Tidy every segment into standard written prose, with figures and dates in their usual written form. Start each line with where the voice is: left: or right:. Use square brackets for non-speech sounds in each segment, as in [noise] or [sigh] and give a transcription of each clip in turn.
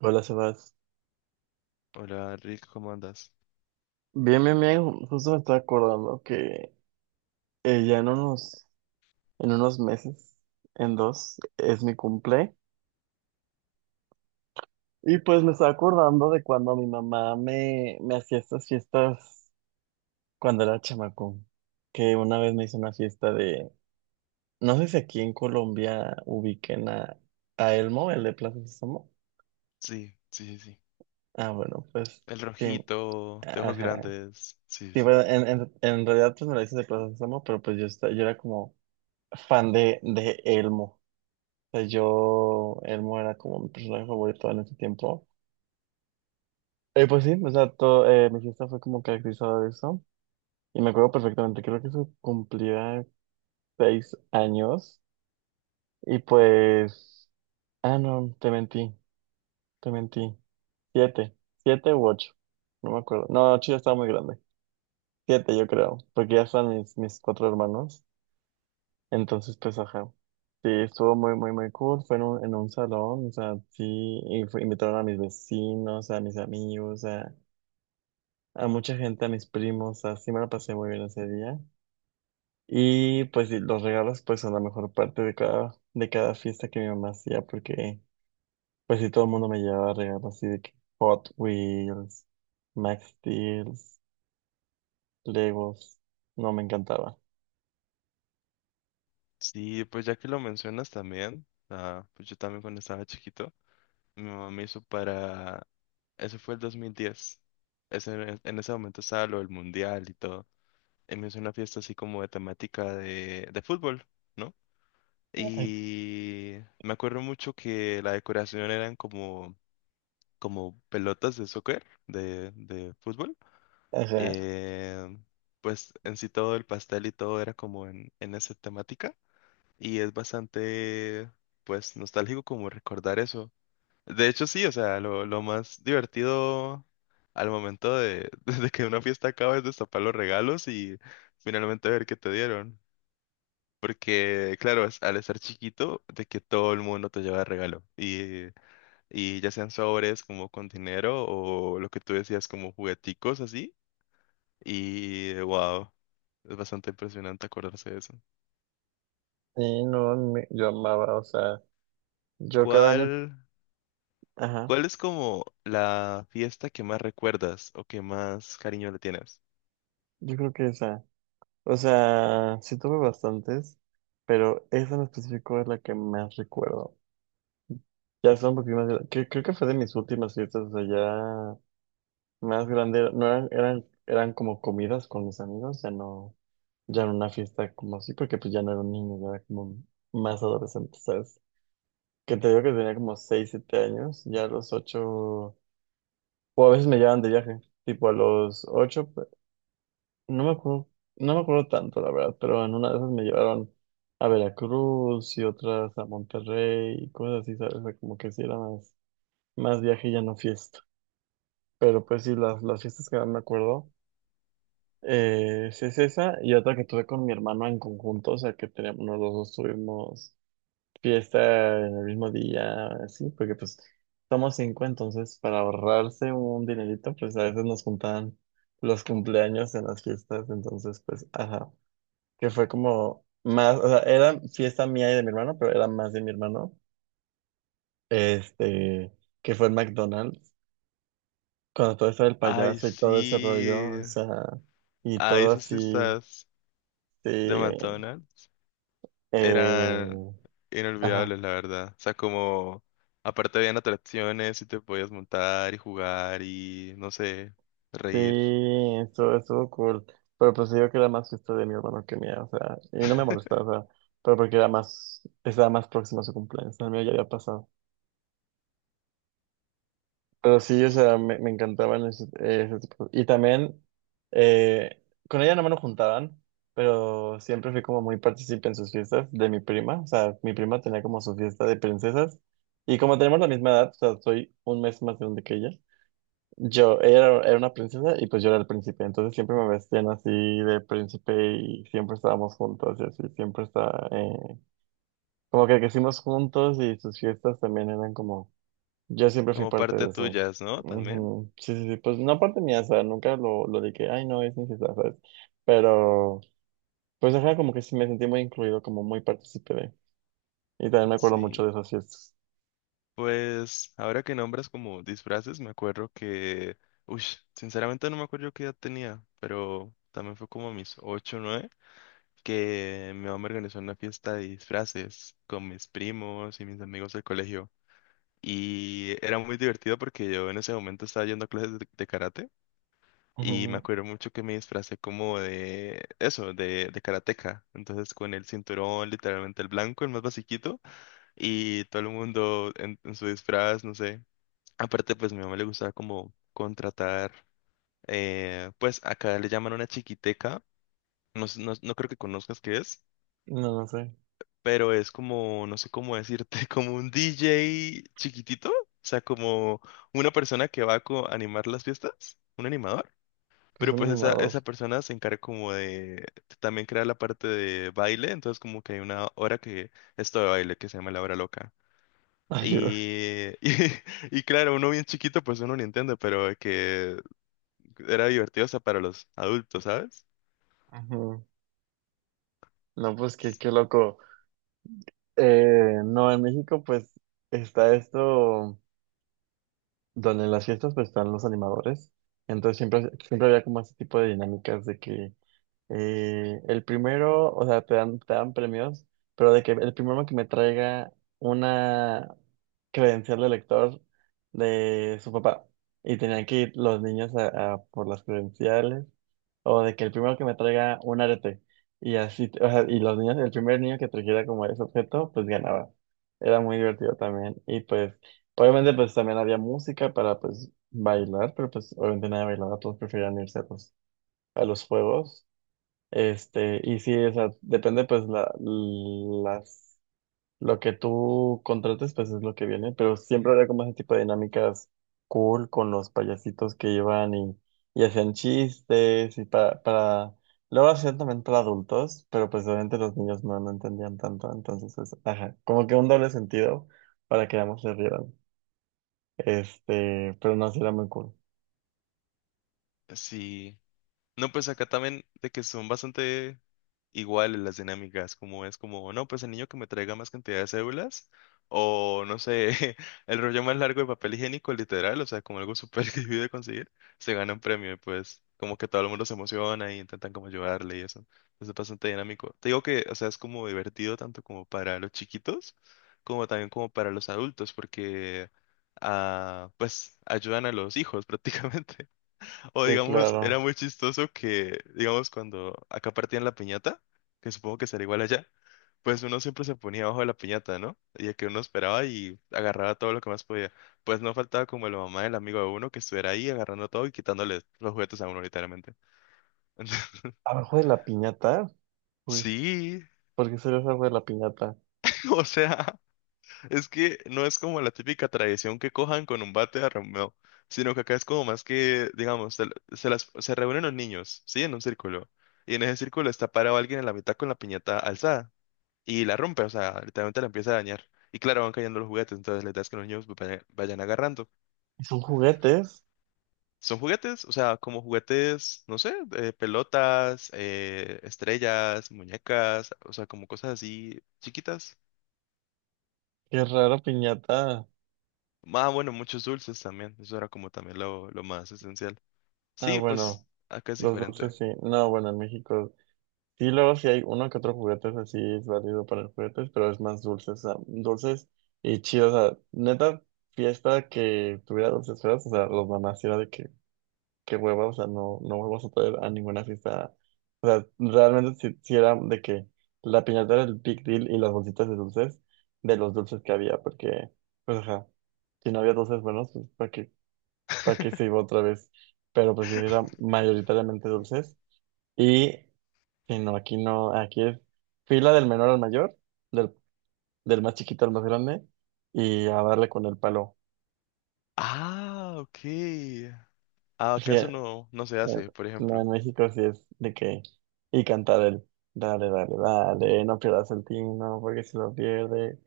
right: Hola, Sebas.
left: Hola, Rick, ¿cómo andas?
right: Bien, bien, bien. Justo me estaba acordando que ya en unos meses, en dos, es mi cumple. Y pues me estaba acordando de cuando mi mamá me hacía estas fiestas cuando era chamaco. Que una vez me hizo una fiesta de. No sé si aquí en Colombia ubiquen a Elmo, el de Plaza Sésamo.
left: Sí, sí, sí, sí.
right: Ah, bueno, pues
left: El
right: sí.
left: rojito, de ojos
right: Ajá.
left: grandes. Sí,
right: Sí,
left: sí. Sí,
right: bueno, en realidad pues me la hizo de Plaza Sésamo, pero pues yo era como. Fan de Elmo. O sea, Elmo era como mi personaje favorito en ese tiempo. Pues sí, o sea, mi fiesta fue como caracterizada de eso. Y me acuerdo perfectamente, creo que eso cumplía 6 años. Y pues, ah, no, te mentí, te mentí. 7, 7 u 8, no me acuerdo. No, 8 ya estaba muy grande. 7, yo creo, porque ya están mis cuatro hermanos. Entonces, pues, ajá. Sí, estuvo muy, muy, muy cool. Fue en un salón, o sea, sí, y invitaron a mis vecinos, a mis amigos, a mucha gente, a mis primos, así me la pasé muy bien ese día. Y pues sí, los regalos, pues, son la mejor parte de cada fiesta que mi mamá hacía, porque, pues, sí, todo el mundo me llevaba regalos, así de que Hot Wheels, Max Steel, Legos, no, me encantaba.
left: sí, pues ya que lo mencionas también, ah, pues yo también cuando estaba chiquito, mi mamá me hizo. Ese fue el 2010. Ese, en ese momento estaba lo del mundial y todo. Y me hizo una fiesta así como de temática de fútbol, ¿no?
right: Ay.
left: Y me acuerdo mucho que la decoración eran como pelotas de soccer, de fútbol.
right: Ajá.
left: Eh, pues en sí todo el pastel y todo era como en esa temática y es bastante, pues, nostálgico como recordar eso. De hecho, sí, o sea, lo más divertido al momento [laughs] de que una fiesta acaba es destapar los regalos y finalmente ver qué te dieron. Porque, claro, al estar chiquito, de que todo el mundo te lleva regalo. Y ya sean sobres como con dinero o lo que tú decías como jugueticos así. Y wow, es bastante impresionante acordarse de eso.
right: Y no, yo amaba, o sea, yo cada año,
left: ¿Cuál,
right: ajá.
left: cuál es como la fiesta que más recuerdas o que más cariño le tienes?
right: Yo creo que esa. O sea, sí tuve bastantes, pero esa en específico es la que más recuerdo. Ya son un poquito más. Creo que fue de mis últimas fiestas, o sea, ya más grande. No eran como comidas con mis amigos, ya no, ya era una fiesta como así, porque pues ya no era un niño, ya era como más adolescente, ¿sabes? Que te digo que tenía como 6 7 años, ya a los 8 o a veces me llevaban de viaje, tipo a los 8. No me acuerdo, no me acuerdo tanto, la verdad, pero en una de esas me llevaron a Veracruz y otras a Monterrey y cosas así, ¿sabes? O sea, como que sí era más, más viaje y ya no fiesta. Pero pues sí, las fiestas que más me acuerdo sí es esa y otra que tuve con mi hermano en conjunto, o sea, que teníamos, los dos tuvimos fiesta en el mismo día, así, porque pues somos cinco, entonces para ahorrarse un dinerito, pues a veces nos juntaban los cumpleaños en las fiestas, entonces pues, ajá, que fue como más, o sea, era fiesta mía y de mi hermano, pero era más de mi hermano, este, que fue en McDonald's, cuando todo eso del
left: Ay,
right: payaso y todo ese
left: sí.
right: rollo, o sea, y
left: Ay,
right: todo
left: esas
right: así,
left: fiestas
right: sí,
left: de McDonald's eran
right: eh, ajá,
left: inolvidables, la verdad. O sea, como aparte habían atracciones y te podías montar y jugar y no sé,
right: sí,
left: reír.
right: estuvo cool, pero pues digo que era más fiesta de mi hermano que mía, o sea, y no me molestaba, o sea, pero porque era más, estaba más próximo a su cumpleaños, el mío ya había pasado. Pero sí, o sea, me encantaban ese, ese tipo. Y también, eh, con ella no me lo juntaban, pero siempre fui como muy partícipe en sus fiestas de mi prima. O sea, mi prima tenía como su fiesta de princesas. Y como tenemos la misma edad, o sea, soy un mes más grande que ella. Yo, ella era, era una princesa y pues yo era el príncipe. Entonces siempre me vestían así de príncipe y siempre estábamos juntos y así, siempre está, como que crecimos juntos y sus fiestas también eran como yo siempre fui
left: Como
right: parte
left: parte
right: de eso.
left: tuyas, ¿no? También.
right: Ujú. Sí, sí, sí, pues no parte mía, o sea, nunca lo de que, ay, no, es necesario, ¿sabes? Pero, pues ajá, como que sí me sentí muy incluido, como muy partícipe de. Y también me acuerdo mucho
left: Sí.
right: de esas fiestas.
left: Pues ahora que nombras como disfraces, me acuerdo que, uy, sinceramente no me acuerdo qué edad tenía, pero también fue como a mis 8 o nueve que mi mamá me organizó una fiesta de disfraces con mis primos y mis amigos del colegio. Y era muy divertido porque yo en ese momento estaba yendo a clases de karate y me
right: Ujú.
left: acuerdo mucho que me disfracé como de eso, de karateca. Entonces con el cinturón, literalmente el blanco, el más basiquito, y todo el mundo en su disfraz, no sé. Aparte, pues mi mamá le gustaba como contratar, pues acá le llaman una chiquiteca, no, no, no creo que conozcas qué es,
right: No, no sé,
left: pero es como, no sé cómo decirte, [laughs] como un DJ chiquitito, o sea, como una persona que va a animar las fiestas, un animador,
right: pues
left: pero
right: un
left: pues esa,
right: animador.
left: esa persona se encarga como de, también crear la parte de baile, entonces como que hay una hora que, esto de baile que se llama la hora loca.
right: Ayuda.
left: Y, [laughs] y claro, uno bien chiquito, pues uno no entiende, pero que era divertido hasta para los adultos, ¿sabes?
right: [laughs] Ujú. No, pues qué, qué loco. No, en México, pues está esto, donde en las fiestas, pues están los animadores. Entonces siempre, siempre había como ese tipo de dinámicas de que. El primero, o sea, te dan premios, pero de que el primero que me traiga una credencial de lector de su papá y tenían que ir los niños a por las credenciales, o de que el primero que me traiga un arete y así, o sea, y los niños, el primer niño que trajera como ese objeto, pues ganaba. Era muy divertido también y pues obviamente pues también había música para pues bailar, pero pues obviamente nadie bailaba, todos preferían irse pues a los juegos. Este, y sí, o sea, depende pues la, las, lo que tú contrates, pues es lo que viene, pero siempre había como ese tipo de dinámicas cool con los payasitos que iban y hacían chistes y luego hacían también para adultos, pero pues obviamente los niños no, no entendían tanto, entonces, pues, ajá, como que un doble sentido para que ambos se rieran, este, pero no, sí era muy cool.
left: Sí. No, pues acá también de que son bastante iguales las dinámicas, como es como, no, pues el niño que me traiga más cantidad de cédulas, o no sé, [laughs] el rollo más largo de papel higiénico, literal, o sea, como algo súper [laughs] difícil de conseguir, se gana un premio y pues como que todo el mundo se emociona y intentan como ayudarle y eso. Entonces es bastante dinámico. Te digo que, o sea, es como divertido tanto como para los chiquitos, como también como para los adultos, porque, ah, pues ayudan a los hijos [laughs] prácticamente. O
right: Sí,
left: digamos, era
right: claro.
left: muy chistoso que, digamos, cuando acá partían la piñata, que supongo que será igual allá, pues uno siempre se ponía abajo de la piñata, ¿no? Y que uno esperaba y agarraba todo lo que más podía. Pues no faltaba como la mamá del amigo de uno que estuviera ahí agarrando todo y quitándole los juguetes a uno literalmente. [laughs] Entonces,
right: Abajo de la piñata, pues,
left: sí,
right: ¿por qué sería abajo de la piñata?
left: [laughs] o sea. Es que no es como la típica tradición que cojan con un bate a Romeo, sino que acá es como más que, digamos, se reúnen los niños, ¿sí? En un círculo. Y en ese círculo está parado alguien en la mitad con la piñata alzada. Y la rompe, o sea, literalmente la empieza a dañar. Y claro, van cayendo los juguetes, entonces la idea es que los niños vayan agarrando.
right: Son juguetes.
left: Son juguetes, o sea, como juguetes, no sé, pelotas, estrellas, muñecas, o sea, como cosas así chiquitas.
right: Qué raro, piñata.
left: Ah, bueno, muchos dulces también. Eso era como también lo más esencial.
right: Ah,
left: Sí, pues
right: bueno,
left: acá es
right: los
left: diferente.
right: dulces sí. No, bueno, en México sí, luego sí hay uno que otro juguetes así es válido para los juguetes, pero es más dulces, o sea, dulces y chidos. O sea, neta, fiesta que tuviera dulces feos, o sea, los mamás sí era de que, qué hueva, o sea, no, no vuelvas a traer a ninguna fiesta. O sea, realmente sí, sí era de que la piñata era el big deal y las bolsitas de dulces, de los dulces que había, porque, pues, ajá, si no había dulces buenos, pues, ¿para qué? Para que se iba
left: [laughs]
right: otra vez. Pero pues sí, era mayoritariamente dulces. Y sí, no, aquí no, aquí es fila del menor al mayor, del, del más chiquito al más grande, y a darle con el palo. [laughs]
left: Ah, ok. Ah, acá
right: Sí,
left: eso no, no se hace, por
right: no,
left: ejemplo.
right: en México sí es de que, y cantar el, dale, dale, dale, no pierdas el tino, porque si lo pierdes.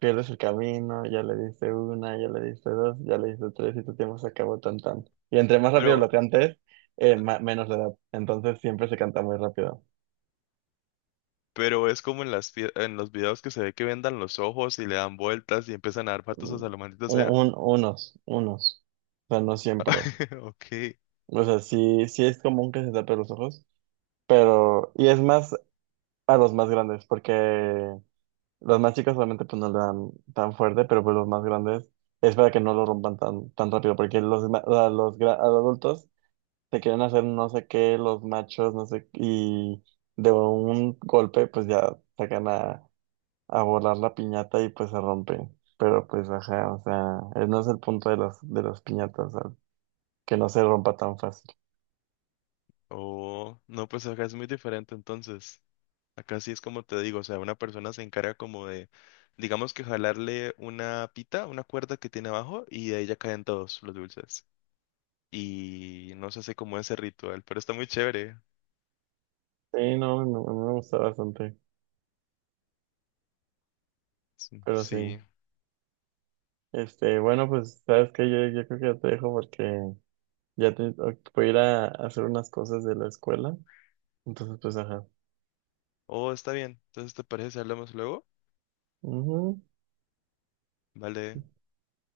right: Pierdes el camino, ya le diste una, ya le diste dos, ya le diste tres y tu tiempo se acabó tan tan. Y entre más rápido
left: Pero,
right: lo cantes, menos le da. Entonces siempre se canta muy rápido.
left: pero es como en las en los videos que se ve que vendan los ojos y le dan vueltas y empiezan a dar patos
right: Mm,
left: a la maldita sea.
right: unos, unos. O sea, no siempre.
left: [laughs] Ok.
right: O sea, sí, sí es común que se tape los ojos, pero... Y es más a los más grandes, porque los más chicos solamente pues no le dan tan fuerte, pero pues los más grandes es para que no lo rompan tan, tan rápido, porque los, ma- a los, gra- a los adultos... te quieren hacer no sé qué, los machos, no sé, y de un golpe pues ya sacan a volar la piñata y pues se rompe. Pero pues ajá, o sea, no es el punto de las piñatas, o sea, que no se rompa tan fácil.
left: Oh, no, pues acá es muy diferente entonces. Acá sí es como te digo, o sea, una persona se encarga como de, digamos que jalarle una pita, una cuerda que tiene abajo y de ahí ya caen todos los dulces. Y no se hace como ese ritual, pero está muy chévere.
right: Sí, no, me gusta bastante,
left: Sí.
right: pero sí.
left: Sí.
right: Este, bueno, pues, ¿sabes qué? Yo creo que ya te dejo porque ya te, voy a ir a hacer unas cosas de la escuela. Entonces, pues, ajá.
left: Oh, está bien. Entonces, ¿te parece si hablamos luego?
right: Ujú.
left: Vale.